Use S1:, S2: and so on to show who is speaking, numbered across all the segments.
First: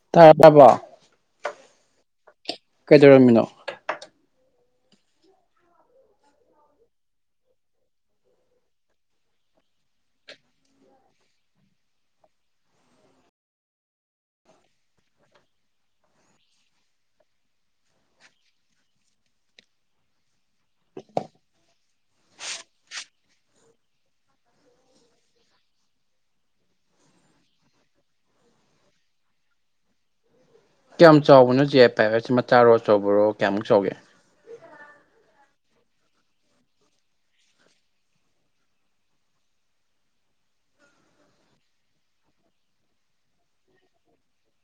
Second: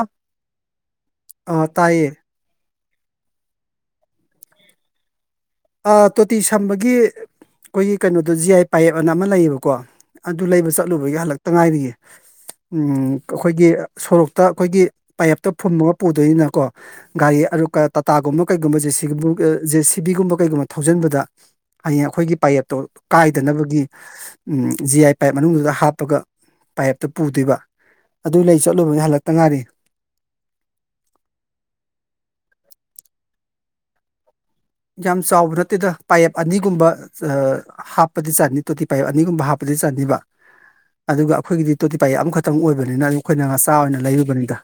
S1: up
S2: ꯇꯥꯔꯕꯣ
S1: ꯑꯥ ꯇꯥꯏꯌꯦ
S2: ꯀꯩꯗꯧꯔꯝꯃꯤꯅꯣ
S1: ꯑ ꯇꯣꯇꯤ ꯁꯝꯕꯒꯤ ꯑꯩꯈꯣꯏꯒꯤ ꯀꯩꯅꯣꯗꯣ ꯖꯤ ꯑꯥꯏ ꯄꯥꯏꯌꯦꯞ ꯑꯅ ꯑꯃ ꯂꯩꯌꯦꯕꯀꯣ ꯑꯗꯨ ꯂꯩꯕ ꯆꯠꯂꯨꯕꯒꯤ ꯍꯜꯂꯛꯇ ꯉꯥꯏꯔꯤꯌꯦ ꯎ ꯑꯩꯈꯣꯏꯒꯤ ꯁꯣꯔꯣꯛꯇ ꯑꯩꯈꯣꯏꯒꯤ ꯄꯌꯦꯞꯇ ꯐꯨꯝꯃꯒ ꯄꯨꯗꯣꯏꯅꯤꯅꯀꯣ ꯒꯥꯔꯤ ꯑꯗꯣ ꯀ ꯇꯥꯇꯥꯒꯨꯝꯕ ꯀꯩꯒꯨꯝꯕ ꯖꯦ ꯁꯤ ꯕꯨꯒ ꯖꯦ ꯁꯤ ꯕꯤꯒꯨꯝꯕ ꯀꯩꯒꯨꯝꯕ ꯊꯧꯖꯤꯟꯕꯗ ꯍꯌꯦꯡ ꯑꯩꯈꯣꯏꯒꯤ ꯄꯥꯌꯦꯞꯇꯣ ꯀꯥꯏꯗꯅꯕꯒꯤ ꯑ ꯖꯤ ꯑꯥꯏ ꯄꯥꯏꯌꯦꯞ ꯃꯅꯨꯡꯗꯨꯗ ꯍꯥꯞꯄꯒ ꯄꯥꯏꯞꯇꯣ ꯄꯨꯗꯣꯏꯕ ꯑꯗꯨꯏ ꯂꯩ ꯆꯠꯂꯨꯕꯅꯦ ꯍꯜꯂꯛꯇ ꯉꯥꯏꯔꯤ
S2: ꯀꯌꯥꯝ ꯆꯥꯎꯕꯅꯣ ꯖꯤ ꯑꯥꯢ ꯄ꯭ꯔꯥꯑꯦꯞ ꯍꯥꯢꯁꯤ ꯃꯆꯥꯔꯣ ꯑꯆꯧꯕꯔꯣ ꯀꯌꯥꯃꯨꯛ ꯆꯥꯎꯒꯦ
S1: ꯌꯥꯝ ꯆꯥꯎꯕ ꯅꯠꯇꯦꯗ ꯄꯥꯌꯦꯞ ꯑꯅꯤꯒꯨꯝꯕ ꯑ ꯍꯥꯞꯄꯗꯤ ꯆꯟꯅꯤ ꯇꯣꯇꯤ ꯄꯥꯏꯌꯦꯞ ꯑꯅꯤꯒꯨꯝꯕ ꯍꯥꯞꯄꯗꯤ ꯑꯗꯨ ꯆꯟꯅꯤꯕ ꯑꯗꯨꯒ ꯑꯩꯈꯣꯏꯒꯤꯗꯤ ꯇꯣꯇꯤꯄꯥꯌꯦꯞ ꯑꯃꯈꯛꯇꯪ ꯑꯣꯏꯕꯅꯤꯅ ꯑꯗꯨ ꯑꯩꯈꯣꯏꯅ ꯃꯆꯥ ꯑꯣꯏꯅ ꯂꯩꯔꯨꯕꯅꯤꯗ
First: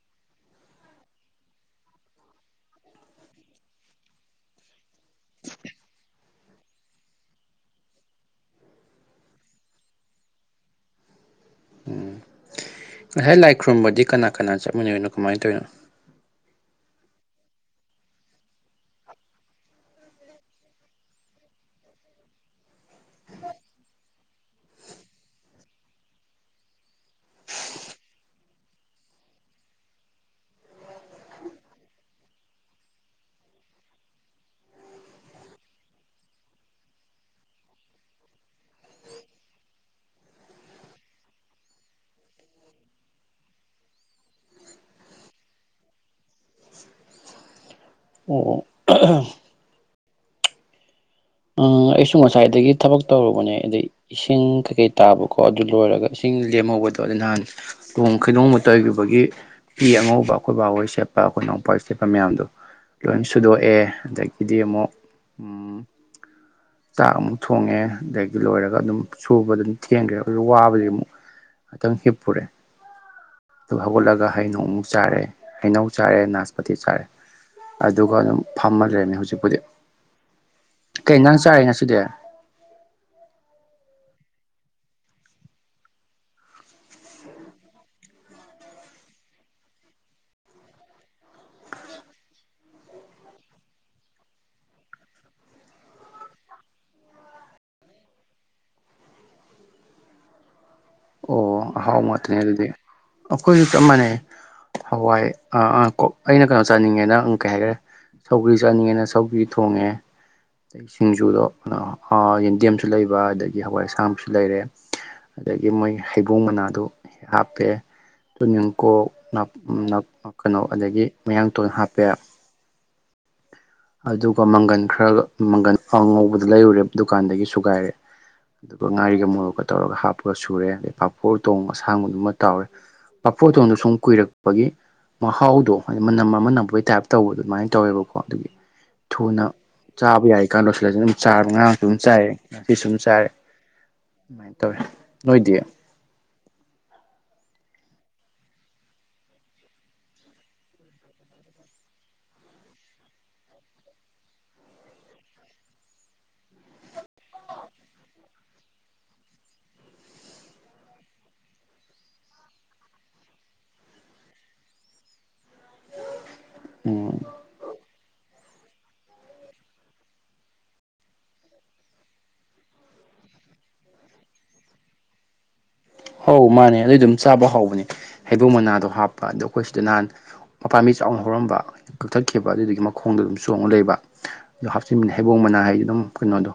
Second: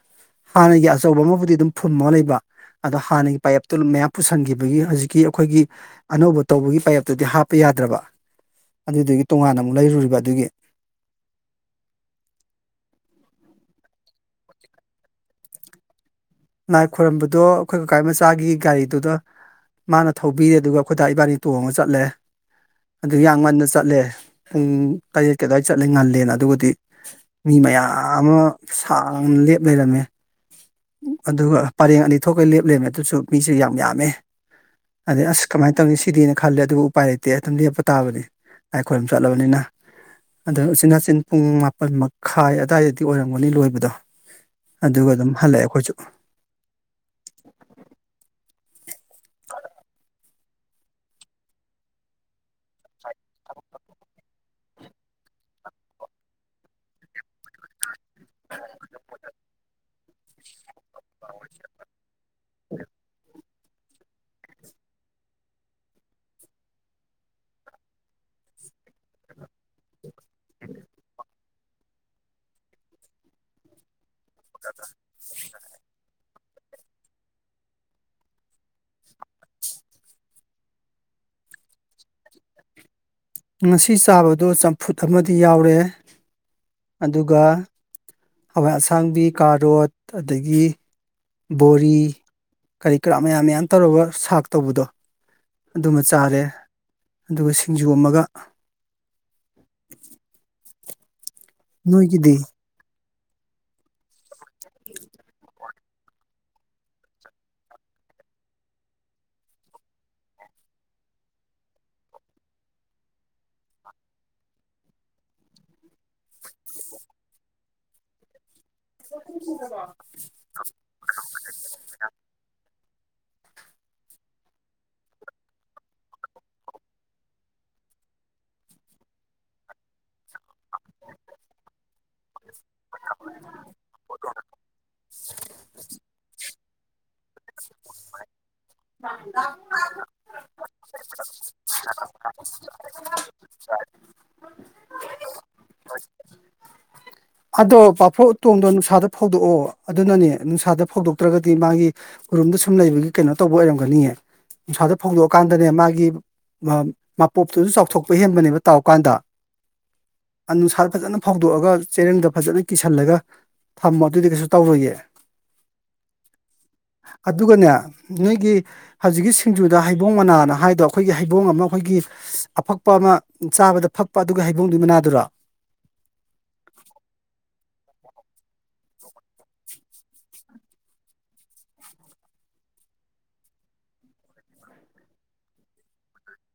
S1: ꯍꯥꯟꯅꯒꯤ ꯑꯆꯧꯕ ꯑꯃꯕꯨꯗꯤ ꯑꯗꯨꯝ ꯐꯨꯨꯝꯃꯒ ꯂꯩꯕ ꯑꯗꯣ ꯍꯥꯟꯅꯒꯤ ꯄꯥꯌꯦꯞꯇꯨ ꯃꯌꯥꯝ ꯄꯨꯁꯟꯈꯤꯕꯒꯤ ꯍꯧꯖꯤꯛꯀꯤ ꯑꯩꯈꯣꯏꯒꯤ ꯑꯅꯧꯕ ꯇꯧꯕꯒꯤ ꯄꯥꯏꯌꯦꯞꯇꯨꯗꯤ ꯍꯥꯞꯄ ꯌꯥꯗ꯭ꯔꯕ ꯑꯗꯨꯗꯨꯒꯤ ꯇꯣꯉꯥꯟꯅ ꯑꯃꯨꯛ ꯂꯩꯔꯨꯔꯤꯕ ꯑꯗꯨꯒꯤ
S2: ꯉꯁꯥꯏ ꯂꯥꯏ ꯈꯨꯔꯨꯝꯕꯗꯤ ꯀꯅꯥ ꯀꯅꯥ ꯆꯞꯃꯤꯟꯅꯔꯤꯅꯣ ꯀꯃꯥꯏ ꯇꯧꯋꯤꯅꯣ
S1: ꯂꯥꯏ ꯈꯣꯏꯔꯝꯕꯗꯣ ꯑꯩꯈꯣꯏ ꯀꯀꯥꯏ ꯃꯆꯥꯒꯤ ꯒꯥꯔꯤꯗꯨꯗ ꯃꯥꯅ ꯊꯧꯕꯤꯔꯦ ꯑꯗꯨꯒ ꯑꯩꯈꯣꯏꯗꯥ ꯏꯕꯥꯅꯤ ꯇꯣꯡꯉ ꯆꯠꯂꯦ ꯑꯗꯨ ꯌꯥꯡ ꯉꯟꯅ ꯆꯠꯂꯦ ꯄꯨꯡ ꯇꯔꯦꯠ ꯀꯦ ꯑꯗꯨꯋꯥꯏ ꯆꯠꯂꯦ ꯉꯜꯂꯦꯅ ꯑꯗꯨꯒꯗꯤ ꯃꯤ ꯃꯌꯥꯝ ꯑꯃ ꯁꯥꯡꯅ ꯂꯦꯞ ꯂꯩꯔꯝꯃꯦ ꯑꯗꯨꯒ ꯄꯔꯦꯡ ꯑꯅꯤ ꯊꯣꯛꯀ ꯂꯦꯞꯂꯦꯃꯦ ꯑꯗꯨꯁꯨ ꯃꯤꯁꯨ ꯌꯥꯝ ꯌꯥꯝꯃꯦ ꯑꯗꯩ ꯑꯁ ꯀꯃꯥꯏꯅ ꯇꯧꯅꯤ ꯁꯤꯗꯤꯅ ꯈꯜꯂꯦ ꯑꯗꯨꯕꯨ ꯎꯄꯥꯏ ꯂꯩꯇꯦ ꯑꯗꯨꯝ ꯂꯦꯞꯄ ꯇꯥꯕꯅꯤ ꯂꯥꯏ ꯈꯣꯢꯕꯝ ꯆꯠꯂꯕꯅꯤꯅ ꯑꯗ ꯎꯆꯤꯟꯅꯥꯆꯤꯟ ꯄꯨꯡ ꯃꯥꯄꯜ ꯃꯈꯥꯏ ꯑꯗꯋꯥꯏꯗꯗꯤ ꯑꯣꯏꯔꯝꯒꯅꯤ ꯂꯣꯏꯕꯗꯣ ꯑꯗꯨꯒ ꯑꯗꯨꯝ ꯍꯜꯂꯛꯑꯦ ꯑꯩꯈꯣꯏꯁꯨ
S2: ꯑꯣ ꯑꯣ
S1: [unintelligible]
S2: ꯑꯝ ꯑꯩꯁꯨ ꯉꯁꯥꯏꯗꯒꯤ ꯊꯕꯛ ꯇꯧꯔꯨꯕꯅꯦ ꯑꯗꯩ ꯏꯁꯤꯡ ꯀꯩꯀꯩ ꯇꯥꯕꯀꯣ ꯑꯗꯨ ꯂꯣꯏꯔꯒ ꯏꯁꯤꯡ ꯂꯦꯝꯍꯧꯕꯗꯣ ꯑꯗꯨ ꯅꯍꯥꯟ ꯇꯣꯡ ꯈꯩꯗꯧꯃꯇ ꯇꯩꯔꯨꯕꯒꯤ ꯐꯤ ꯑꯉꯧꯕ ꯑꯈꯣꯏ ꯕꯥꯍꯣꯏ ꯁꯦꯞ ꯑ ꯑꯈꯣꯏ ꯅꯥꯎꯄꯥ ꯆꯦꯠꯄ ꯃꯌꯥꯝꯗꯣ ꯂꯣꯏ ꯁꯨꯗꯣꯛꯑꯦ ꯑꯗꯒꯤꯗꯤ ꯑꯃꯨꯛ ꯆꯥꯛ ꯑꯃꯨꯛ ꯊꯣꯡꯉꯦ ꯑꯗꯒꯤ ꯂꯣꯏꯔꯒ ꯑꯗꯨꯝ ꯁꯨꯕ ꯑꯗꯨꯝ ꯊꯦꯡꯈ꯭ꯔꯦ ꯑꯗꯨ ꯋꯥꯕꯒꯤ ꯑꯃꯨꯛ ꯉꯇꯪ ꯁꯤꯄꯨꯔꯦ ꯑꯗꯨ ꯍꯧꯒꯠꯂꯒ ꯍꯩꯅꯧ ꯑꯃꯨꯛ ꯆꯥꯔꯦ ꯍꯩꯅꯧ ꯆꯥꯔꯦꯅꯥ ꯃꯊꯤ ꯆꯥꯔꯦ ꯑꯗꯨꯒ ꯑꯗꯨꯝ ꯐꯝꯃ ꯂꯩꯔꯝꯃꯦ ꯍꯧꯖꯤꯛꯄꯨꯗꯤ ꯀꯩ ꯏꯟꯖꯥꯡ ꯆꯥꯏ ꯉꯁꯤꯗꯦ
S1: ꯉꯁꯤ ꯆꯥꯕꯗꯨ ꯆꯝꯐꯨꯠ ꯑꯃꯗꯤ ꯌꯥꯎꯔꯦ ꯑꯗꯨꯒ ꯍꯋꯥꯏ ꯑꯁꯥꯡꯕꯤ ꯀꯥꯔꯣꯠ ꯑꯗꯒꯤ ꯕꯣꯔꯤ ꯀꯔꯤ ꯀꯔꯥ ꯃꯌꯥꯝ ꯃꯌꯥꯝ ꯇꯧꯔꯒ ꯁꯥꯛ ꯇꯧꯕꯗꯣ ꯑꯗꯨꯃ ꯆꯥꯔꯦ ꯑꯗꯨꯒ ꯁꯤꯡꯖꯨ ꯑꯃꯒ [inaudible]
S2: ꯑꯣ
S1: ꯅꯣꯏꯒꯤꯗꯤ
S2: ꯍꯥꯎꯕꯅꯦ ꯑꯗꯨꯗꯤ ꯑꯈꯣꯏꯁꯨ ꯆꯞ ꯃꯥꯟꯅꯩ ꯍꯋꯥꯏ ꯑ ꯑꯥ ꯑꯣ ꯑꯩꯅ ꯀꯩꯅꯣ ꯆꯥꯅꯤꯡꯉꯦꯅ ꯀꯩ ꯍꯥꯏꯔꯦ ꯁꯧꯒ꯭ꯔꯤ ꯆꯥꯅꯤꯡꯉꯦꯅ ꯁꯧꯒ꯭ꯔꯤ ꯊꯣꯡꯉꯦ ꯑꯩ ꯁꯤꯡꯖꯨꯗꯣ ꯀꯩꯅꯣ ꯌꯦꯟꯗꯦꯝꯁꯨ ꯂꯩꯕ ꯑꯗꯒꯤ ꯍꯋꯥꯏ ꯑꯁꯥꯡꯁꯨ ꯂꯩꯔꯦ ꯑꯗꯒꯤ ꯃꯣꯏ ꯍꯩꯕꯣꯡ ꯃꯅꯥꯗꯨ ꯍꯥꯞꯄꯦ ꯀꯣꯛ ꯀꯩꯅꯣ ꯑꯗꯒꯤ ꯃꯌꯥꯡ ꯇꯣꯟ ꯍꯥꯞꯄꯦ ꯑꯗꯨꯒ ꯃꯪꯒꯟ ꯈꯔꯒ ꯃꯪꯒꯟ ꯑꯉꯧꯕꯗꯣ ꯂꯩꯔꯨꯔꯦ ꯗꯨꯀꯥꯟꯗꯒꯤ ꯁꯨꯒꯥꯏꯔꯦ ꯑꯗꯨꯒ ꯉꯥꯔꯤꯒ ꯃꯣꯔꯣꯛꯀ ꯇꯧꯔꯒ ꯍꯥꯞꯄꯒ ꯁꯨꯔꯦ ꯑꯗꯩ ꯄꯥꯐꯣꯔ ꯇꯣꯡ ꯑꯁꯥꯡꯕꯗꯨꯃ ꯇꯔꯦ ꯄꯥꯐꯣꯇꯣꯟꯗꯣ ꯁꯨꯝ ꯀꯨꯏꯔꯛꯄꯒꯤ ꯃꯍꯥꯎꯗꯣ ꯍꯥꯏ ꯃꯅꯝ ꯑꯃ ꯅꯝꯕꯣꯏ ꯇꯥꯏꯞ ꯇꯧꯕ ꯑꯗꯨꯃꯥꯏꯅ ꯇꯧꯋꯦꯕꯀꯣ ꯑꯗꯨꯒꯤ ꯊꯨꯅ ꯆꯥꯕ ꯌꯥꯏꯀꯥꯟ ꯂꯣꯏꯁꯤꯜꯂꯁꯤ ꯑꯗꯨꯝ ꯆꯥ ꯉꯔꯥꯡꯁꯨ ꯑꯗꯨꯝ ꯆꯥꯏꯔꯦ ꯉꯁꯤꯁꯨ ꯑꯗꯨꯝ ꯆꯥꯏꯔꯦ ꯑꯗꯨꯃꯥꯏꯅ ꯇꯧꯋꯦ ꯅꯣꯏꯗꯤ
S1: [inaudible] ꯑꯗꯣ ꯄꯥꯐꯨ ꯎꯇꯣꯡꯗꯣ ꯅꯨꯡꯁꯥꯗ ꯐꯧꯗꯣꯛꯑꯣ ꯑꯗꯨꯅꯅꯦ ꯅꯨꯡꯁꯥꯗ ꯐꯧꯗꯣꯛꯇ꯭ꯔꯒꯗꯤ ꯃꯥꯒꯤ ꯎꯔꯨꯝ ꯔꯨꯝꯗ ꯁꯨꯝ ꯂꯩꯕꯒꯤ ꯀꯩꯅꯣ ꯇꯧꯕ ꯑꯣꯏꯔꯝꯒꯅꯤꯑꯦ ꯅꯨꯡꯁꯥꯗ ꯐꯧꯗꯣꯛꯑꯀꯥꯟꯗꯅꯦ ꯃꯥꯒꯤ ꯃꯄꯣꯞꯇꯨꯁꯨ ꯆꯥꯎꯊꯣꯛꯄ ꯍꯦꯟꯕꯅꯦꯕ ꯇꯥꯎ ꯀꯥꯟꯗ ꯑꯨꯡꯁꯥꯗ ꯐꯖꯅ ꯐꯧꯗꯣꯛꯑꯒ ꯆꯦꯔꯦꯡꯗ ꯐꯖꯅ ꯀꯤꯁꯜꯂꯒ ꯊꯝꯃꯣ ꯑꯗꯨꯗꯤ ꯀꯩꯁꯨ ꯇꯧꯔꯣꯏꯌꯦ
S2: ꯎꯝ
S1: ꯑꯗꯨꯒꯅꯦ ꯅꯣꯏꯒꯤ ꯍꯧꯖꯤꯛꯀꯤ ꯁꯤꯡꯖꯨꯗ ꯍꯩꯕꯣꯡ ꯃꯅꯥꯅ ꯍꯥꯏꯕꯗꯣ ꯑꯩꯈꯣꯏꯒꯤ ꯍꯩꯕꯣꯡ ꯑꯃ ꯑꯩꯈꯣꯏꯒꯤ ꯑꯐꯛꯄ ꯑꯃ ꯆꯥꯕꯗ ꯐꯛꯄ ꯑꯗꯨꯒ ꯍꯩꯕꯣꯡꯗꯨꯒꯤ ꯃꯅꯥꯗꯨꯔꯣ
S2: ꯑꯧ ꯃꯥꯅꯦ ꯑꯗꯨ ꯑꯗꯨꯝ ꯆꯥꯕ ꯍꯥꯎꯕꯅꯦ ꯍꯩꯕꯣꯡ ꯃꯅꯥꯗꯣ ꯍꯥꯞꯄ ꯑꯗꯣ ꯑꯩꯈꯣꯏ ꯁꯤꯗ ꯅꯍꯥꯟ ꯃꯄꯥꯝꯕꯤ ꯆꯥꯎꯅ ꯍꯧꯔꯝꯕ ꯀꯛꯊꯠꯈꯤꯕ ꯑꯗꯨꯗꯨꯒꯤ ꯃꯈꯣꯡꯗꯣ ꯑꯗꯨꯝ ꯆꯣꯡꯉꯒ ꯂꯩꯕ ꯑ ꯍꯥꯞꯆꯤꯟ ꯍꯩꯕꯣꯡ ꯃꯅꯥ ꯍꯥꯏꯗꯤ ꯑꯗꯨꯝ ꯀꯩꯅꯣꯗꯣ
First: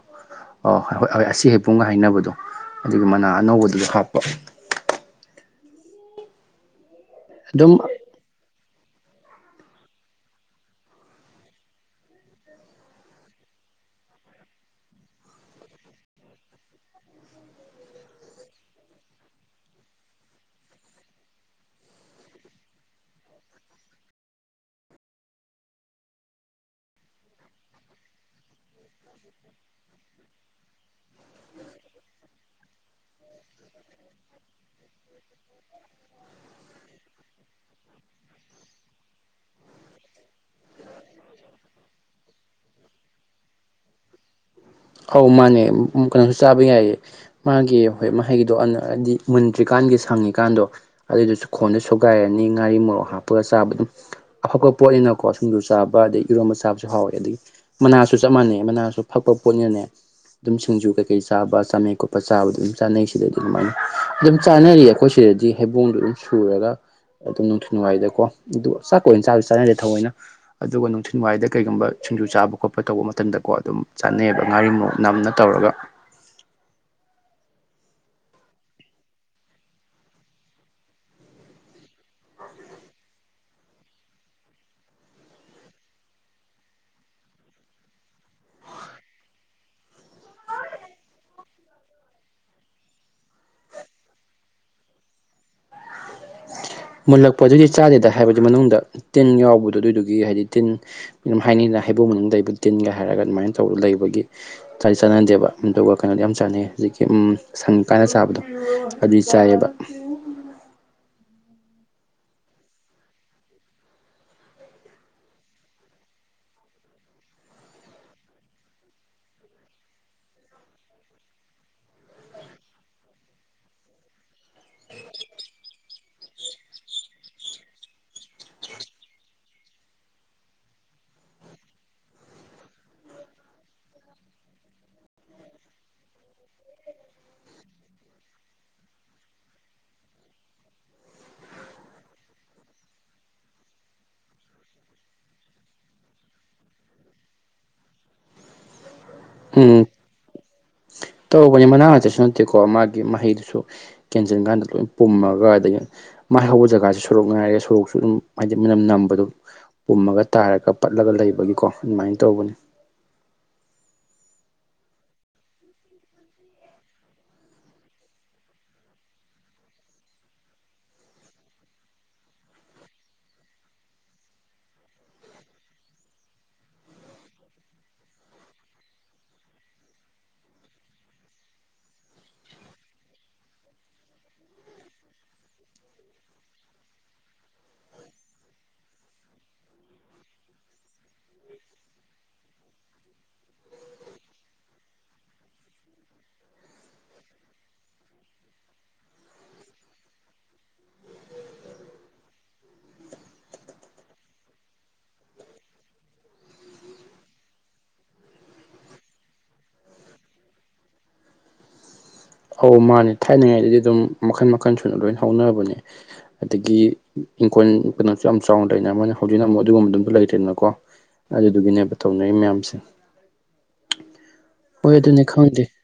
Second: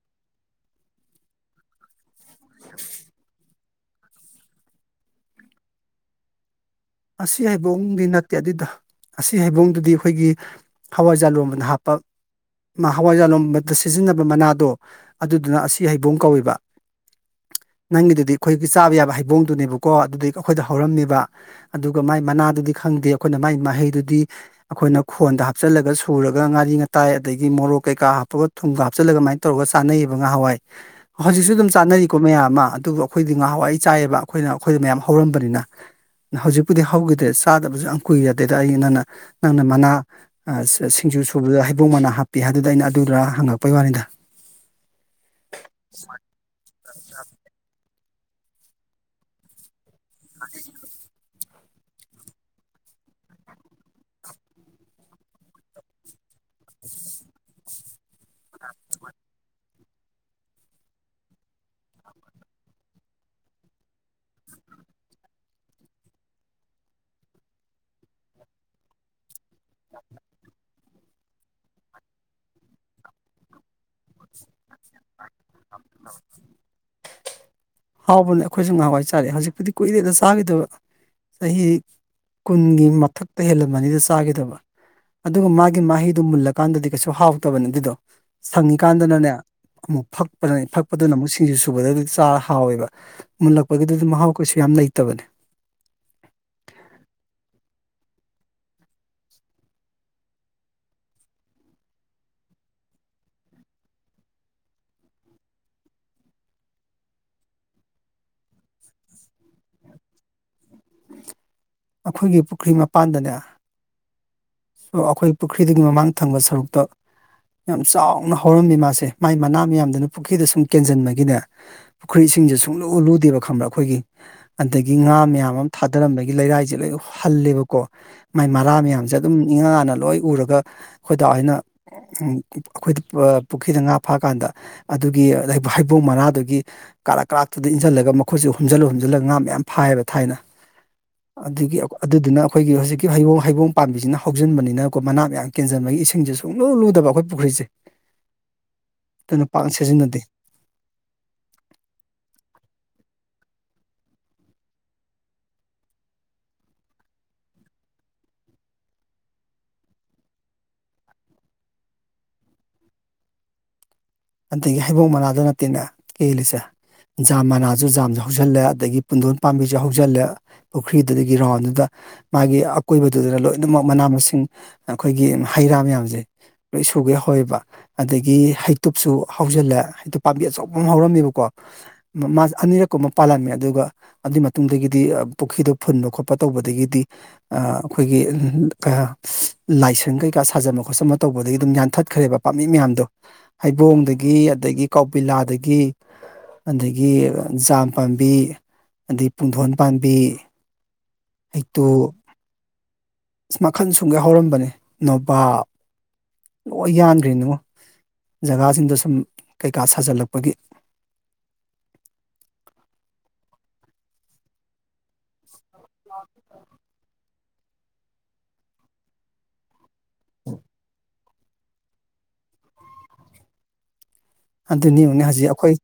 S2: ꯑꯣꯏ ꯑꯈꯣꯏ ꯑꯁꯤ ꯍꯩꯕꯣꯡꯒ ꯍꯥꯏꯅꯕꯗꯣ ꯑꯗꯨꯒꯤ ꯃꯅꯥ ꯑꯅꯧꯕꯗꯨꯁꯨ ꯍꯥꯞꯄ
S1: ꯑꯁꯤ
S2: ꯑꯗꯨꯝ
S1: ꯍꯥꯏꯕꯣꯡꯗꯤ ꯅꯠꯇꯦ ꯑꯗꯨꯗ ꯑꯁꯤ ꯍꯩꯕꯣꯡꯗꯨꯗꯤ ꯑꯈꯣꯏꯒꯤ ꯍꯋꯥꯏꯖꯥ ꯂꯣꯟꯕꯅ ꯍꯥꯞꯄ ꯍꯋꯥꯏꯖꯔ ꯂꯣꯟꯕꯗ ꯁꯤꯖꯤꯟꯅꯕ ꯃꯅꯥꯗꯣ ꯑꯗꯨꯗꯨꯅ ꯑꯁꯤ ꯍꯩꯕꯣꯡ ꯀꯧꯏꯕ ꯅꯪꯒꯤꯗꯨꯗꯤ ꯑꯈꯣꯏꯒꯤ ꯆꯥꯕ ꯌꯥꯕ ꯍꯩꯕꯣꯡꯗꯨꯅꯦꯕꯀꯣ ꯑꯗꯨꯗꯒꯤ ꯑꯩꯈꯣꯏꯗ ꯍꯧꯔꯝꯃꯤꯕ ꯑꯗꯨꯒ ꯃꯥꯏ ꯃꯅꯥꯗꯨꯗꯤ ꯈꯪꯗꯦ ꯑꯈꯣꯏꯅ ꯃꯥꯏ ꯃꯍꯩꯗꯨꯗꯤ ꯑꯩꯈꯣꯏꯅ ꯈꯣꯟꯗ ꯍꯥꯞꯆꯤꯜꯂꯒ ꯁꯨꯔꯒ ꯉꯥꯔꯤ ꯉꯔꯤ ꯉꯇꯥꯏ ꯑꯗꯩ ꯃꯣꯔꯣꯛ ꯀꯩꯀ ꯊꯨꯝ ꯍꯥꯞꯆꯜꯂ ꯑꯗꯨ ꯇꯧꯔꯒ ꯆꯅꯩꯌꯦꯕ ꯅꯍꯥꯋꯥꯏꯍꯧꯖꯤꯛꯁꯨ ꯑꯗꯨꯝ ꯆꯥꯅꯔꯤꯀꯣ ꯃꯌꯥꯝ ꯑꯃ ꯑꯗꯨꯕꯨ ꯑꯩꯈꯣꯏꯗꯤ ꯉꯍꯋꯥꯏ ꯆꯥꯏꯌꯦꯕ ꯑꯩꯈꯣꯏꯅ ꯑꯩꯈꯣꯏꯗ ꯃꯌꯥꯝ ꯍꯧꯔꯝꯕꯅꯤꯅ ꯍꯧꯖꯤꯛꯄꯨꯗꯤ ꯍꯧꯈꯤꯗꯦ ꯆꯥꯗꯕꯁꯨ ꯌꯥꯝ ꯀꯨꯏꯔꯦ ꯑꯩꯗꯩ ꯅꯪꯅ ꯅꯪꯅ ꯃꯅꯥ ꯁꯤꯡꯖꯨ ꯁꯨꯕꯗ ꯍꯩꯕꯣꯡ ꯃꯅꯥ ꯍꯥꯞꯄꯤ ꯍꯥꯏꯗꯨꯗ ꯑꯩꯅ ꯑꯗꯨꯗꯨ ꯍꯪꯉꯛꯄꯩ ꯋꯥꯅꯤꯗ
S2: ꯑꯧ ꯃꯥꯅꯦ ꯀꯩꯅꯣꯝꯁꯨ ꯆꯥꯕ ꯌꯥꯏꯌꯦ ꯃꯥꯒꯤ ꯍꯣꯏ ꯃꯍꯩꯒꯤꯗꯣ ꯑꯗꯤ ꯃꯨꯟꯗ꯭ꯔꯤꯀꯥꯟꯒꯤ ꯁꯪꯉꯤꯀꯥꯟꯗꯣ ꯑꯗꯨꯏꯗꯨꯁꯨ ꯈꯣꯟꯗ ꯁꯣꯒꯥꯏꯔꯅꯤ ꯉꯥꯔꯤ ꯃꯣꯔꯣꯛ ꯍꯥꯞꯄꯒ ꯆꯥꯕ ꯑꯗꯨꯝ ꯑꯐꯄ ꯄꯣꯠꯅꯤꯅꯀꯣ ꯁꯤꯡꯖꯨ ꯆꯥꯕ ꯑꯗꯒꯤ ꯏ ꯃꯆꯥꯁꯨ ꯍꯥꯎꯋꯦ ꯑꯗꯒꯤ ꯃꯅꯥꯁꯨ ꯆꯞ ꯃꯥꯟꯅꯩ ꯃꯅꯥꯁꯨ ꯐꯛꯄ ꯄꯣꯠꯅꯅꯦ ꯑꯗꯨꯝ ꯁꯤꯡꯖꯨ ꯀꯩꯀꯩ ꯆꯥꯕ ꯑꯃꯦꯠ ꯈꯣꯠꯄ ꯆꯥꯕ ꯑꯗꯨ ꯑꯗꯨꯝ ꯆꯥꯅꯩꯁꯤꯗ ꯑꯗꯨꯃꯥꯏꯅ ꯑꯗꯨꯝ ꯆꯥꯅꯔꯤ ꯑꯩꯈꯣꯏ ꯁꯤꯗ ꯗꯤ ꯍꯩꯕꯣꯡꯗꯣ ꯑꯗꯨꯝ ꯁꯨꯔꯒ ꯑꯗꯨꯝ ꯅꯨꯡꯊꯤꯜ ꯋꯥꯏꯗꯀꯣ ꯑꯗꯨ ꯆꯥꯛ ꯀ ꯑꯣꯏꯅ ꯆꯥꯕꯁꯨ ꯆꯥꯅꯗꯦ ꯊꯑꯣꯏꯅ ꯑꯗꯨꯒ ꯅꯨꯡꯊꯤꯜ ꯋꯥꯏꯗ ꯀꯩꯒꯨꯝꯕ ꯁꯤꯡꯖꯨ ꯆꯥꯕ ꯈꯣꯠꯄ ꯇꯧꯕ ꯃꯇꯝꯗꯀꯣ ꯑꯗꯨꯝ ꯆꯠꯅꯩꯑꯕ ꯉꯥꯔꯤꯃꯣꯔꯣꯛ ꯅꯝꯅ ꯇꯧꯔꯒ
S1: ꯍꯥꯎꯕꯅ ꯑꯈꯣꯏꯁꯨ ꯉꯍꯥꯟꯋꯥꯏ ꯆꯥꯔꯦ ꯍꯧꯖꯤꯛꯄꯨꯗꯤ ꯀꯨꯏꯔꯦꯗ ꯆꯥꯈꯤꯗꯕ ꯆꯍꯤ ꯀꯨꯟꯒꯤ ꯃꯊꯛꯇ ꯍꯦꯜꯂꯝꯃꯅꯤꯗ ꯆꯥꯈꯤꯗꯕ ꯑꯗꯨꯒ ꯃꯥꯒꯤ ꯃꯍꯤꯗꯨ ꯃꯨꯜꯂꯀꯥꯟꯗꯗꯤ ꯀꯩꯁꯨ ꯍꯥꯎꯇꯕꯅꯦ ꯑꯗꯨꯗꯣ ꯁꯪꯉꯤꯀꯥꯟꯗꯅꯅꯦ ꯑꯃꯨꯛ ꯐꯛꯄ ꯐꯛꯄꯗꯨꯅ ꯑꯃꯨꯛ ꯁꯤꯡꯁꯤ ꯁꯨꯕꯗ ꯆꯥ ꯍꯥꯎꯋꯦꯕ ꯃꯨꯟꯜꯂꯛꯄꯒꯤꯗꯨꯗꯤ ꯃꯍꯥꯎ ꯀꯩꯁꯨ ꯌꯥꯝ ꯂꯩꯇꯕꯅꯦ
S2: ꯃꯨꯜꯂꯛꯄ ꯑꯗꯨꯗꯤ ꯆꯥꯗꯦꯗ ꯍꯥꯏꯕꯗꯤ ꯃꯅꯨꯡꯗ ꯇꯤꯟ ꯌꯥꯎꯕꯗꯣ ꯑꯗꯨꯏꯗꯨꯒꯤ ꯍꯥꯏꯗꯤ ꯇꯤꯟ ꯍꯥꯏꯅꯤꯅ ꯍꯥꯏ ꯏꯕꯨꯡ ꯃꯅꯨꯡꯗ ꯂꯩ ꯑꯩꯕꯨ ꯇꯤꯟꯒ ꯍꯥꯏꯔꯒ ꯑꯗꯨꯃꯥꯏꯅ ꯇꯧꯔ ꯂꯩꯕꯒꯤ ꯆꯥꯟꯅꯗꯦꯕ ꯑꯗꯨ ꯑꯗꯨꯒ ꯀꯩꯅꯣꯗ ꯌꯥꯝ ꯆꯥꯟꯅꯩ ꯍꯧꯖꯤꯛ ꯁꯟꯉꯤ ꯀꯥꯟ ꯆꯥꯕꯗꯣ ꯑꯗꯨꯗꯤ ꯆꯥꯏꯑꯕ
S1: [inaudible] ꯑꯩꯈꯣꯏꯒꯤ ꯄꯨꯈ꯭ꯔꯤ ꯃꯄꯥꯟꯗꯅꯦ ꯑꯥ ꯑꯩꯈꯣꯏ ꯄꯨꯈ꯭ꯔꯤꯒꯤ ꯃꯃꯥꯡ ꯊꯪꯕ ꯁꯔꯨꯛꯇꯣ ꯌꯥꯝ ꯆꯥꯎꯅ ꯍꯧꯔꯝꯃꯤ ꯃꯥꯁꯦ ꯃꯥꯏ ꯃꯅꯥ ꯃꯌꯥꯝꯗꯨꯅ ꯄꯨꯈ꯭ꯔꯤꯗ ꯁꯨꯝ ꯀꯦꯟꯁꯤꯟꯕꯒꯤꯅꯦ ꯄꯨꯈ꯭ꯔꯤ ꯁꯤꯡꯁꯦ ꯁꯨꯡꯂꯨ ꯂꯨꯗꯦꯕ ꯈꯪꯕ꯭ꯔꯥ ꯑꯩꯈꯣꯏꯒꯤ ꯑꯗꯒꯤ ꯉꯥ ꯃꯌꯥꯝ ꯑꯃ ꯊꯥꯗꯔꯝꯕꯒꯤ ꯂꯩꯔꯥꯏꯁꯦ ꯂꯣꯏ ꯍ ꯍꯜꯂꯦꯕꯀꯣ ꯃꯥꯏ ꯃꯔꯥ ꯃꯌꯥꯝꯁꯦ ꯑꯗꯨꯝ ꯏꯉꯥꯅ ꯂꯣꯏ ꯎꯔꯒ ꯑꯩꯈꯣꯏꯗ ꯍꯥꯏꯅ ꯑꯈꯣꯏꯗ ꯄꯨꯈ꯭ꯔꯤꯗ ꯉꯥ ꯐꯥꯀꯥꯟꯗ ꯑꯗꯨꯒꯤ ꯍꯩꯕꯣꯡ ꯃꯅꯥꯗꯨꯒꯤ ꯀꯥꯔꯛ ꯀꯥꯔꯛꯇꯨꯗ ꯏꯟꯁꯤꯜꯂꯒ ꯃꯈꯣꯏꯁ ꯍꯨꯝꯖꯤꯜꯂ ꯍꯨꯝꯖꯤꯜꯂꯒ ꯉꯥ ꯃꯌꯥꯝ ꯐꯥꯏꯌꯦꯕ ꯊꯥꯏꯅ ꯑꯗꯨꯒꯤ ꯑꯗꯨꯗꯨꯅ ꯑꯈꯣꯏꯒꯤ ꯍꯧꯖꯤꯛꯀꯤ ꯍꯩꯕꯣꯡ ꯍꯩꯕꯣꯡ ꯄꯥꯝꯕꯤꯁꯤꯅ ꯍꯧꯖꯤꯟꯕꯅꯤꯅꯀꯣ ꯃꯅꯥ ꯃꯌꯥꯝ ꯀꯦꯟꯁꯤꯟꯕꯒꯤ ꯏꯁꯤꯡꯁꯦ ꯁꯨꯡꯂꯨ ꯂꯨꯗꯕ ꯑꯈꯣꯏ ꯄꯨꯈ꯭ꯔꯤꯁꯦ ꯑꯗꯨꯅ ꯄꯥꯛꯅ ꯁꯤꯖꯤꯟꯅꯗꯦ
S2: ꯇꯧꯕꯅꯤ ꯃꯅꯥ ꯅꯛꯇꯁꯨ ꯅꯠꯇꯦꯀꯣ ꯃꯥꯒꯤ ꯃꯍꯩꯗꯨꯁꯨ ꯀꯦꯟꯁꯤꯟ ꯀꯥꯟꯗ ꯂꯣꯏ ꯄꯨꯝꯃꯒ ꯑꯗꯒꯤ ꯃꯥꯏ ꯍꯧꯕ ꯖꯒꯥꯁꯤ ꯁꯣꯔꯣꯛ ꯉꯥꯏꯔꯒꯦ ꯁꯣꯔꯣꯛꯁꯨ ꯑꯗꯨꯝ ꯍꯥꯏꯗꯤ ꯃꯅꯝ ꯅꯝꯕꯗꯣ ꯄꯨꯝꯃꯒ ꯇꯥꯔꯒ ꯄꯠꯂꯒ ꯂꯩꯕꯒꯤꯀꯣ ꯑꯗꯨꯃꯥꯏꯅ ꯇꯧꯕꯅꯤ
S1: ꯑꯗꯒꯤ ꯍꯩꯕꯣꯡ ꯃꯅꯥꯗ ꯅꯠꯇꯦꯅꯦ ꯀꯦꯜꯂꯤꯁꯦ ꯖꯥꯝ ꯃꯅꯥꯁꯨ ꯖꯥꯝꯁꯨ ꯍꯧꯖꯤꯜꯂꯦ ꯑꯗꯒꯤ ꯄꯨꯟꯗꯣꯟ ꯄꯥꯝꯕꯤꯁꯨ ꯍꯧꯖꯤꯜꯂꯦ ꯄꯨꯈ꯭ꯔꯤꯗꯨꯗꯒꯤ ꯔꯥꯎꯟꯗꯨꯗ ꯃꯥꯒꯤ ꯑꯀꯣꯏꯕꯗꯨꯗꯅ ꯂꯣꯏꯅꯃꯛ ꯃꯅꯥ ꯃꯁꯤꯡ ꯑꯩꯈꯣꯏꯒꯤ ꯍꯩ ꯔꯥ ꯃꯌꯥꯝꯁꯦ ꯂꯣꯏ ꯁꯨꯒꯩ ꯍꯧꯑꯦꯕ ꯑꯗꯒꯤ ꯍꯩ ꯇꯗꯨꯨꯞꯁꯨ ꯍꯧꯖꯤꯜꯂꯦ ꯍꯥꯏ ꯄꯥꯝꯕꯤ ꯑꯆꯧꯕ ꯑꯃ ꯍꯧꯔꯝꯃꯦꯕꯀꯣ ꯃꯥ ꯑꯅꯤꯔꯛꯀꯨꯝꯕ ꯄꯥꯜꯂꯝꯃꯦ ꯑꯗꯨꯒ ꯑꯗꯨꯏ ꯃꯇꯨꯡꯗꯒꯤꯗꯤ ꯄꯨꯈ꯭ꯔꯤꯗꯣ ꯐꯨꯟꯕ ꯈꯣꯠꯄ ꯇꯧꯕꯗꯒꯤꯗꯤ ꯑ ꯑꯈꯣꯏꯒꯤ ꯂꯥꯏꯁꯪ ꯀꯩꯀꯥ ꯁꯥꯖꯟꯃ ꯈꯣꯠꯆꯟꯕ ꯇꯧꯕꯗꯒꯤ ꯑꯗꯨꯝ ꯌꯥꯟꯊꯠꯈ꯭ꯔꯦꯕ ꯄꯥꯝꯕꯤ ꯃꯌꯥꯝꯗꯣ ꯍꯩꯕꯣꯡꯗꯒꯤ ꯑꯗꯒꯤ ꯀꯧꯕꯤꯂꯥꯗꯒꯤ ꯑꯗꯩꯒꯤ ꯖꯥꯝ ꯄꯥꯝꯕꯤ ꯑꯗꯩ ꯄꯨꯡꯗꯣꯟ ꯄꯥꯝꯕꯤ ꯍꯩꯇꯣ ꯑꯁ ꯃꯈꯜ ꯁꯨꯝꯒꯩ ꯍꯧꯔꯝꯕꯅꯦ ꯅꯣꯕꯥꯞ ꯂꯣꯏ ꯌꯥꯟꯈ꯭ꯔꯤꯅꯤꯉꯣ ꯖꯒꯥꯁꯤꯡꯗ ꯁꯨꯝ ꯀꯩꯀꯥ ꯁꯥꯖꯤꯜꯂꯛꯄꯒꯤ
S2: ꯑꯧ ꯃꯥꯅꯦ ꯊꯥꯏꯅꯉꯥꯏꯗꯗꯤ ꯑꯗꯨꯝ ꯃꯈꯟ ꯃꯈꯜ ꯁꯨꯅ ꯂꯣꯏ ꯍꯧꯔꯕꯅꯦ ꯑꯗꯒꯤ ꯏꯪꯈꯣꯜ ꯀꯩꯅꯣꯁꯨ ꯌꯥꯝ ꯆꯥꯎꯅ ꯂꯩꯅ ꯃꯔꯣꯏꯅ ꯍꯧꯖꯤꯛꯅ ꯑꯃꯨꯛ ꯑꯗꯨꯒꯨꯝꯕꯗꯨꯝꯁꯨ ꯂꯩꯇꯦꯗꯅꯀꯣ ꯑꯗꯨꯗꯨꯒꯤꯅꯦꯕ ꯇꯧꯅꯔꯤ ꯃꯌꯥꯝꯁꯦ ꯍꯣꯏ
S1: ꯑꯗꯨꯅꯤꯅꯦ ꯌꯦꯡꯉꯣ
S2: ꯑꯗꯨꯅꯦ
S1: ꯍꯧꯖꯤꯛ
S2: ꯈꯪꯗꯦ
S1: ꯑꯈꯣꯏ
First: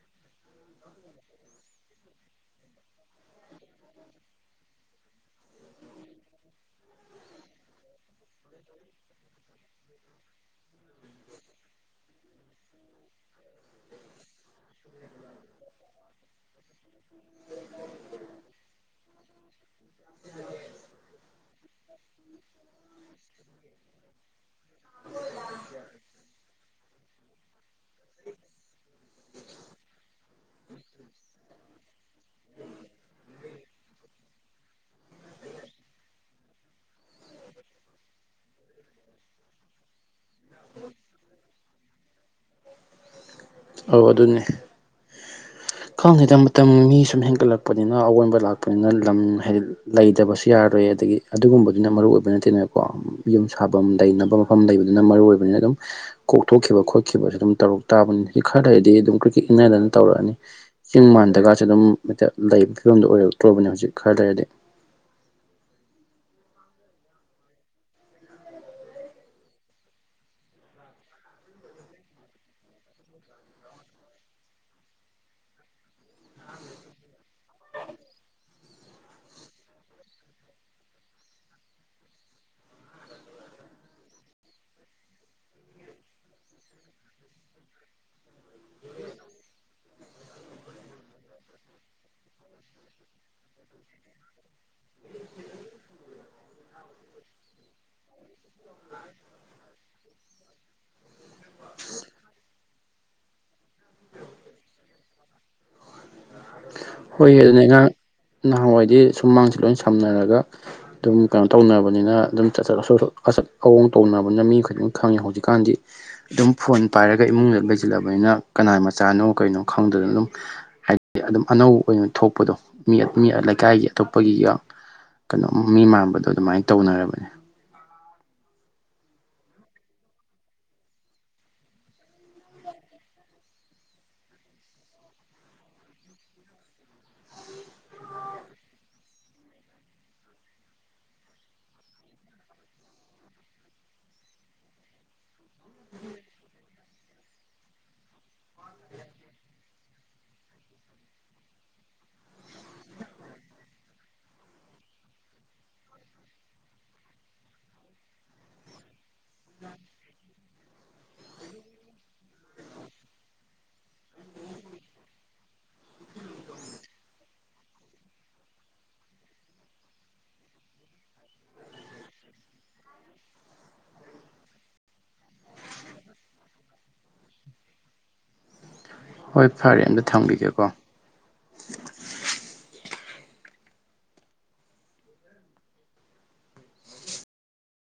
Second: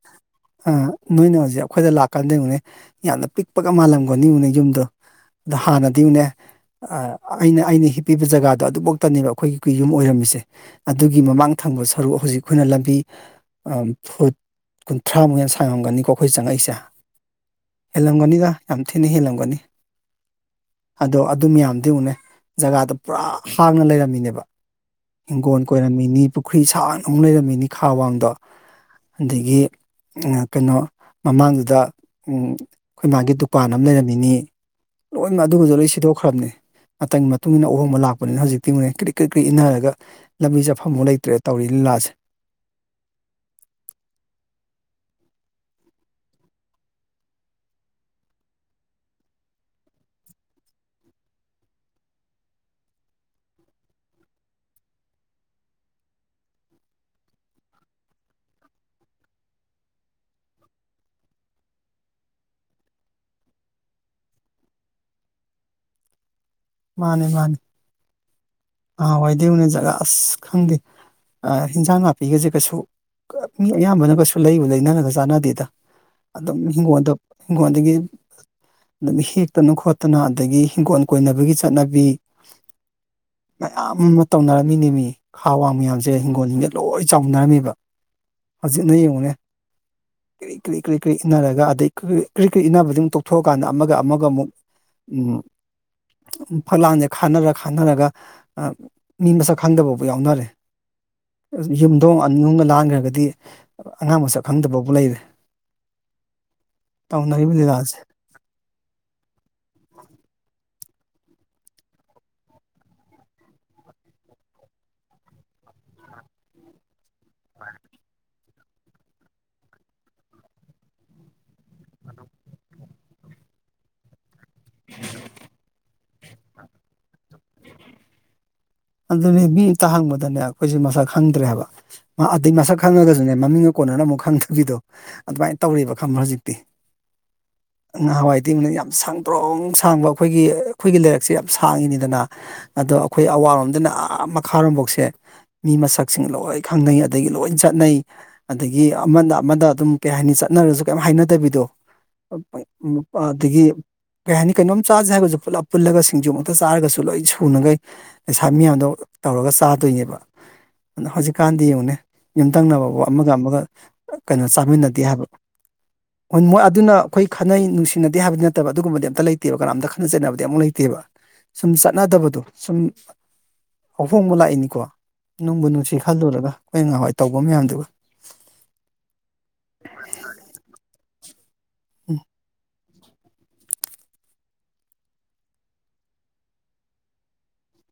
S1: ꯑ ꯅꯣꯏꯅ ꯍꯧꯖꯤꯛ ꯑꯩꯈꯣꯏꯗ ꯂꯥꯛꯀꯥꯟꯗ ꯌꯦꯡꯉꯨꯅꯦ ꯌꯥꯝꯅ ꯄꯤꯛꯄꯒ ꯃꯥꯜꯂꯝꯒꯅꯤ ꯌꯦꯡꯉꯣ ꯌꯨꯝꯗꯣ ꯑꯗ ꯍꯥꯟꯅꯗꯤꯕꯨꯅꯦ ꯑꯩꯅ ꯑꯩꯅ ꯍꯤꯞꯄꯤꯕ ꯖꯒꯥꯗꯣ ꯑꯗꯨꯐꯧꯇꯅꯦꯕ ꯑꯩꯈꯣꯏꯒꯤ ꯌꯨꯝ ꯑꯣꯏꯔꯝꯃꯤꯁꯦ ꯑꯗꯨꯒꯤ ꯃꯃꯥꯡ ꯊ ꯐꯪꯕ ꯁꯔꯨꯛ ꯍꯧꯖꯤꯛ ꯑꯈꯣꯏꯅ ꯂꯝꯕꯤ ꯐꯨꯠ ꯀꯨꯟꯊ꯭ꯔꯥꯃꯨꯛ ꯌꯥꯝ ꯁꯥꯡꯉꯝꯒꯅꯤꯀꯣ ꯑꯈꯣꯏ ꯆꯪꯉꯛꯏꯁꯦ ꯍꯦꯜꯂꯝꯒꯅꯤꯗ ꯌꯥꯝ ꯊꯤꯅ ꯍꯦꯜꯂꯝꯒꯅꯤ ꯑꯗꯣ ꯑꯗꯨ ꯃꯌꯥꯝꯗꯤ ꯌꯦꯡꯉꯨꯅꯦ ꯖꯒꯥꯗ ꯄꯨꯔꯥ ꯍꯥꯡꯅ ꯂꯩꯔꯝꯃꯤꯅꯦꯕ ꯍꯤꯡꯒꯣꯜ ꯀꯣꯏꯔꯝꯃꯤꯅꯤ ꯄꯨꯈ꯭ꯔꯤ ꯁꯥꯡꯅ ꯑꯃꯨꯛ ꯂꯩꯔꯝꯃꯤꯅꯤ ꯈꯥ ꯋꯥꯡꯗꯣ ꯑꯗꯩꯒꯤ ꯀꯩꯅꯣ ꯃꯃꯥꯡꯗꯨꯗ ꯑꯈꯣꯏ ꯃꯥꯒꯤ ꯗꯨꯀꯥꯟ ꯑꯃ ꯂꯩꯔꯝꯃꯤꯅꯤ ꯂꯣꯏꯅ ꯑꯗꯨꯃꯁꯨ ꯂꯣꯏ ꯁꯤꯗꯣꯛꯈ꯭ꯔꯕꯅꯦ ꯃꯇꯝꯒꯤ ꯃꯇꯨꯡ ꯏꯟꯅ ꯑꯍꯣꯡꯕ ꯂꯥꯛꯄꯅꯤꯅ ꯍꯧꯖꯤꯛꯇꯤ ꯀ꯭ꯔꯤ ꯀ꯭ꯔꯤ ꯀ꯭ꯔꯤ ꯏꯟꯅꯔꯒ ꯂꯝꯕꯤ ꯆꯦꯠꯐꯝꯐꯥꯎ ꯂꯩꯇ꯭ꯔꯦ ꯇꯧꯔꯤ ꯂꯥꯖꯦ
S2: ꯑꯧ ꯑꯗꯨꯅꯦ ꯈꯪꯗꯦꯗ ꯃꯇꯝ ꯃꯤ ꯁꯨꯝ ꯍꯦꯟꯒꯠꯂꯛꯄꯅꯤꯅ ꯑꯑꯣꯟꯕ ꯂꯥꯛꯄꯅꯤꯅ ꯂꯝ ꯍꯥꯏꯗꯤ ꯂꯩꯇꯕꯁꯨ ꯌꯥꯔꯣꯏ ꯑꯗꯒꯤ ꯑꯗꯨꯒꯨꯝꯕꯗꯨꯅ ꯃꯔꯨꯑꯣꯏꯕ ꯅꯠꯇꯦꯗꯅꯀꯣ ꯌꯨꯝ ꯁꯥꯕꯝ ꯂꯩꯅꯕ ꯃꯐꯝ ꯂꯩꯕꯗꯨꯅ ꯃꯔꯨꯑꯣꯏꯕꯅꯤꯅ ꯑꯗꯨꯝ ꯀꯣꯛꯊꯣꯛꯈꯤꯕ ꯈꯣꯠꯈꯤꯕꯁꯨ ꯑꯗꯨꯝ ꯇꯧꯔꯛ ꯇꯥꯕꯅꯤ ꯁꯤ ꯈꯔ ꯂꯩꯔꯗꯤ ꯑꯗꯨꯝ ꯀ꯭ꯔꯤꯛꯀꯦꯠ ꯏꯅꯗꯅ ꯇꯧꯔꯛꯑꯅꯤ ꯆꯤꯡ ꯃꯥꯟꯗꯒꯥꯁꯦ ꯑꯗꯨꯝ ꯍꯛꯇ ꯂꯩꯕ ꯐꯤꯕꯝꯗ ꯑꯣꯏꯔꯛꯇ꯭ꯔꯕꯅꯦ ꯍꯧꯖꯤꯛ ꯈꯔ ꯂꯩꯔꯗꯤ
S1: [inaudible] ꯃꯥꯅꯦ ꯃꯥꯅꯦ ꯅꯍꯟ ꯋꯥꯏꯗꯤ ꯌꯦꯟꯉꯣ ꯖꯒꯥ ꯑꯁ ꯈꯪꯗꯦ ꯍꯟꯖꯥꯡ ꯅꯥꯄꯤꯒꯁꯦ ꯀꯩꯁꯨ ꯃꯤ ꯑꯌꯥꯝꯕꯅ ꯀꯩꯁꯨ ꯂꯩꯕꯨ ꯂꯩꯅꯔꯒ ꯆꯥꯟꯅꯗꯦꯗ ꯑꯗꯨꯗꯝ ꯍꯤꯡꯒꯣꯗ ꯏꯪꯒꯣꯟꯗꯒꯤ ꯑꯗꯨꯝ ꯍꯦꯛꯇꯅ ꯈꯣꯠꯇꯅ ꯑꯗꯒꯤ ꯍꯤꯡꯒꯣꯜ ꯀꯣꯏꯅꯕꯒꯤ ꯆꯠꯅꯕꯤ ꯃꯌꯥꯝ ꯑꯃ ꯇꯧꯅꯔꯝꯃꯤꯅꯦ ꯃꯤ ꯈꯥ ꯋꯥꯡ ꯃꯌꯥꯝꯁꯦ ꯍꯤꯡꯒꯣꯜꯁꯤꯡꯁꯦ ꯂꯣꯏ ꯆꯥꯎꯅꯔꯝꯃꯤꯕ ꯍꯧꯖꯤꯠꯅ ꯌꯦꯡꯉꯨꯅꯦ ꯀ꯭ꯔꯤꯛ ꯀ꯭ꯔꯤ ꯀ꯭ꯔꯤ ꯀ꯭ꯔꯤ ꯏꯟꯅꯔꯒ ꯑꯗꯩ ꯀ꯭ꯔꯤ ꯀ꯭ꯔꯤ ꯏꯟꯅꯕꯗꯨ ꯑꯃꯨꯛ ꯇꯣꯛꯊꯣꯛꯑꯀꯥꯟꯗ ꯑꯃꯒ ꯑꯃꯒ ꯑꯃꯨꯛ ꯎꯝ ꯐꯂꯥꯡꯁꯦ ꯈꯥꯅꯔ ꯈꯥꯅꯔꯒ ꯑ ꯃꯤ ꯃꯁꯛ ꯈꯪꯗꯕꯕꯨ ꯌꯥꯎꯅꯔꯦ ꯌꯨꯝꯊꯣꯡ ꯑꯅꯤ ꯍꯨꯝꯒ ꯂꯥꯟꯈ꯭ꯔꯒꯗꯤ ꯑꯉꯥꯡ ꯃꯁꯛ ꯈꯪꯗꯕꯕꯨ ꯂꯩꯔꯦ [inaudible]
S2: ꯍꯣꯏ ꯑꯗꯨꯅꯦ ꯑꯉꯥꯡ
S1: ꯂꯤꯂꯥꯁꯦ
S2: ꯅꯍꯥꯟꯋꯥꯏꯗꯤ ꯁꯨꯝꯃꯥꯡꯁꯦ ꯂꯣꯏ ꯁꯝꯅꯔꯒ ꯑꯗꯨꯝ ꯀꯩꯅꯣ ꯇꯧꯅꯕꯅꯤꯅ ꯑꯗꯨꯝ ꯆꯠ ꯆꯠ ꯑꯁꯣ ꯑꯁꯣ ꯑꯆꯠ ꯑꯑꯣꯡ ꯇꯧꯅꯕꯅꯤꯅ ꯃꯤꯈꯨꯗꯤꯝ ꯈꯪꯉꯤ ꯍꯧꯖꯤꯛꯀꯥꯟꯗꯤ ꯑꯗꯨꯝ ꯐꯣꯟ ꯄꯥꯏꯔꯒ ꯏꯃꯨꯡꯗ ꯂꯩꯁꯤꯜꯂꯕꯅꯤꯅ ꯀꯅꯥꯢ ꯃꯆꯥꯅꯣ ꯀꯩꯅꯣ ꯈꯪꯗꯗꯅ ꯑꯗꯨꯝ ꯍꯥꯏꯗꯤ ꯑꯗꯨꯝ ꯑꯅꯧ ꯑꯈꯣꯏꯅ ꯊꯣꯛꯄꯗꯣ ꯃꯤ ꯑ ꯃꯤ ꯑ ꯂꯩꯀꯥꯏꯒꯤ ꯑꯇꯣꯞꯄꯒꯤꯒ ꯀꯩꯅꯣꯝ ꯃꯤ ꯃꯥꯟꯕꯗꯣ ꯑꯗꯨꯃꯥꯏ ꯇꯧꯅꯔꯕꯅꯦ
S1: ꯑꯗꯨꯅꯦ ꯃꯤ ꯑꯃꯇ ꯍꯪꯕꯗꯅꯦ ꯑꯈꯣꯏꯁꯦ ꯃꯁꯛ ꯈꯪꯗ꯭ꯔꯦ ꯍꯥꯏꯕ ꯑꯗꯩ ꯃꯁꯛ ꯈꯪꯉꯒꯁꯨꯅꯦ ꯃꯃꯤꯡ ꯀꯣꯟꯅꯅ ꯑꯃꯨꯛ ꯈꯪꯗꯒꯤꯗꯣ ꯑꯗꯨꯃꯥꯏꯅ ꯇꯧꯔꯦꯕ ꯈꯪꯕ꯭ꯔ ꯍꯧꯖꯤꯛꯇꯤ ꯉꯍꯥꯟꯋꯥꯏ ꯢꯇꯦꯂꯩ ꯌꯥꯝ ꯁꯥꯡꯗ꯭ꯔꯣꯡ ꯁꯥꯡꯕ ꯑꯩꯈꯣꯏꯒꯤ ꯑꯩꯈꯣꯏꯒꯤ ꯂꯩꯥꯔꯛꯁꯦ ꯌꯥꯝ ꯁꯥꯡꯉꯤꯅꯦꯗꯅ ꯑꯗ ꯑꯩꯈꯣꯏ ꯑꯋꯥꯔꯣꯝ ꯑꯗꯨꯅ ꯑꯥ ꯃꯈꯥꯔꯣꯝꯐꯥꯎꯁꯦ ꯃꯤ ꯃꯁꯛꯁꯤꯡ ꯂꯣꯏ ꯈꯪꯅꯩ ꯑꯗꯒꯤ ꯂꯣꯏꯅ ꯆꯠꯅꯩ ꯑꯗꯒꯤ ꯒꯤ ꯑꯃꯅ ꯑꯃꯗ ꯑꯗꯨꯝ ꯀꯩ ꯍꯥꯏꯅꯤ ꯆꯠꯅꯔꯁꯨ ꯀꯩ ꯍꯥꯏꯅꯗꯕꯤꯗꯣ [unintelligible] ꯅꯨꯄꯥ ꯑꯗꯒꯤ ꯀꯩ ꯍꯥꯏꯅꯤ ꯀꯩꯅꯣꯝ ꯆꯥꯥꯁꯦ ꯍꯥꯏꯕꯁꯨ ꯄꯨꯂꯞ ꯄꯨꯜꯂꯒ ꯁꯤꯡꯖꯨꯃꯛꯇ ꯆꯥꯔꯒꯁꯨ ꯂꯣꯏ ꯁꯨꯅꯈꯩ ꯍꯥꯔ ꯃꯤꯌꯥꯝꯗꯣ ꯇꯧꯔꯒ ꯆꯥꯗꯣꯏꯅꯦꯕ ꯑꯗꯣ ꯍꯧꯖꯤꯛꯀꯥꯟꯗꯤ ꯌꯦꯡꯉꯨꯅꯦ ꯌꯨꯝꯊꯪꯅꯕꯕꯨ ꯑꯃꯒ ꯑꯃꯒ ꯀꯩꯅꯣ ꯆꯥꯃꯤꯟꯅꯗꯦ ꯍꯥꯏꯕ ꯍꯣꯏ ꯃꯣꯏ ꯑꯗꯨꯅ ꯑꯩꯈꯣꯏ ꯈꯠꯅꯩ ꯅꯨꯡꯁꯤꯅꯗꯦ ꯍꯥꯏꯕꯗꯤ ꯅꯠꯇꯕ ꯑꯗꯨꯒꯨꯝꯕꯗꯤ ꯑꯝꯇ ꯂꯩꯇꯦꯕ ꯀꯅꯥꯝꯇ ꯈꯠꯅ ꯆꯩꯠꯅꯕꯗꯤ ꯑꯃꯨꯛ ꯂꯩꯇꯦꯕ ꯁꯨꯝ ꯆꯠꯅꯗꯕꯗꯣ ꯁꯨꯝ ꯑꯍꯣꯡꯕ ꯂꯥꯛꯏꯅꯤꯀꯣ ꯅꯨꯡꯕꯨ ꯅꯨꯡꯁꯤ ꯈꯜꯂꯨꯔꯒ ꯑꯩꯈꯣꯏ ꯅꯍꯋꯥꯏ ꯇꯧꯕ ꯃꯌꯥꯝꯗꯨꯒ
S2: ꯍꯣꯏ ꯐꯔꯦ ꯑꯝꯇ ꯊꯝꯒꯤꯒꯦꯀꯣ
S1: ꯎꯝ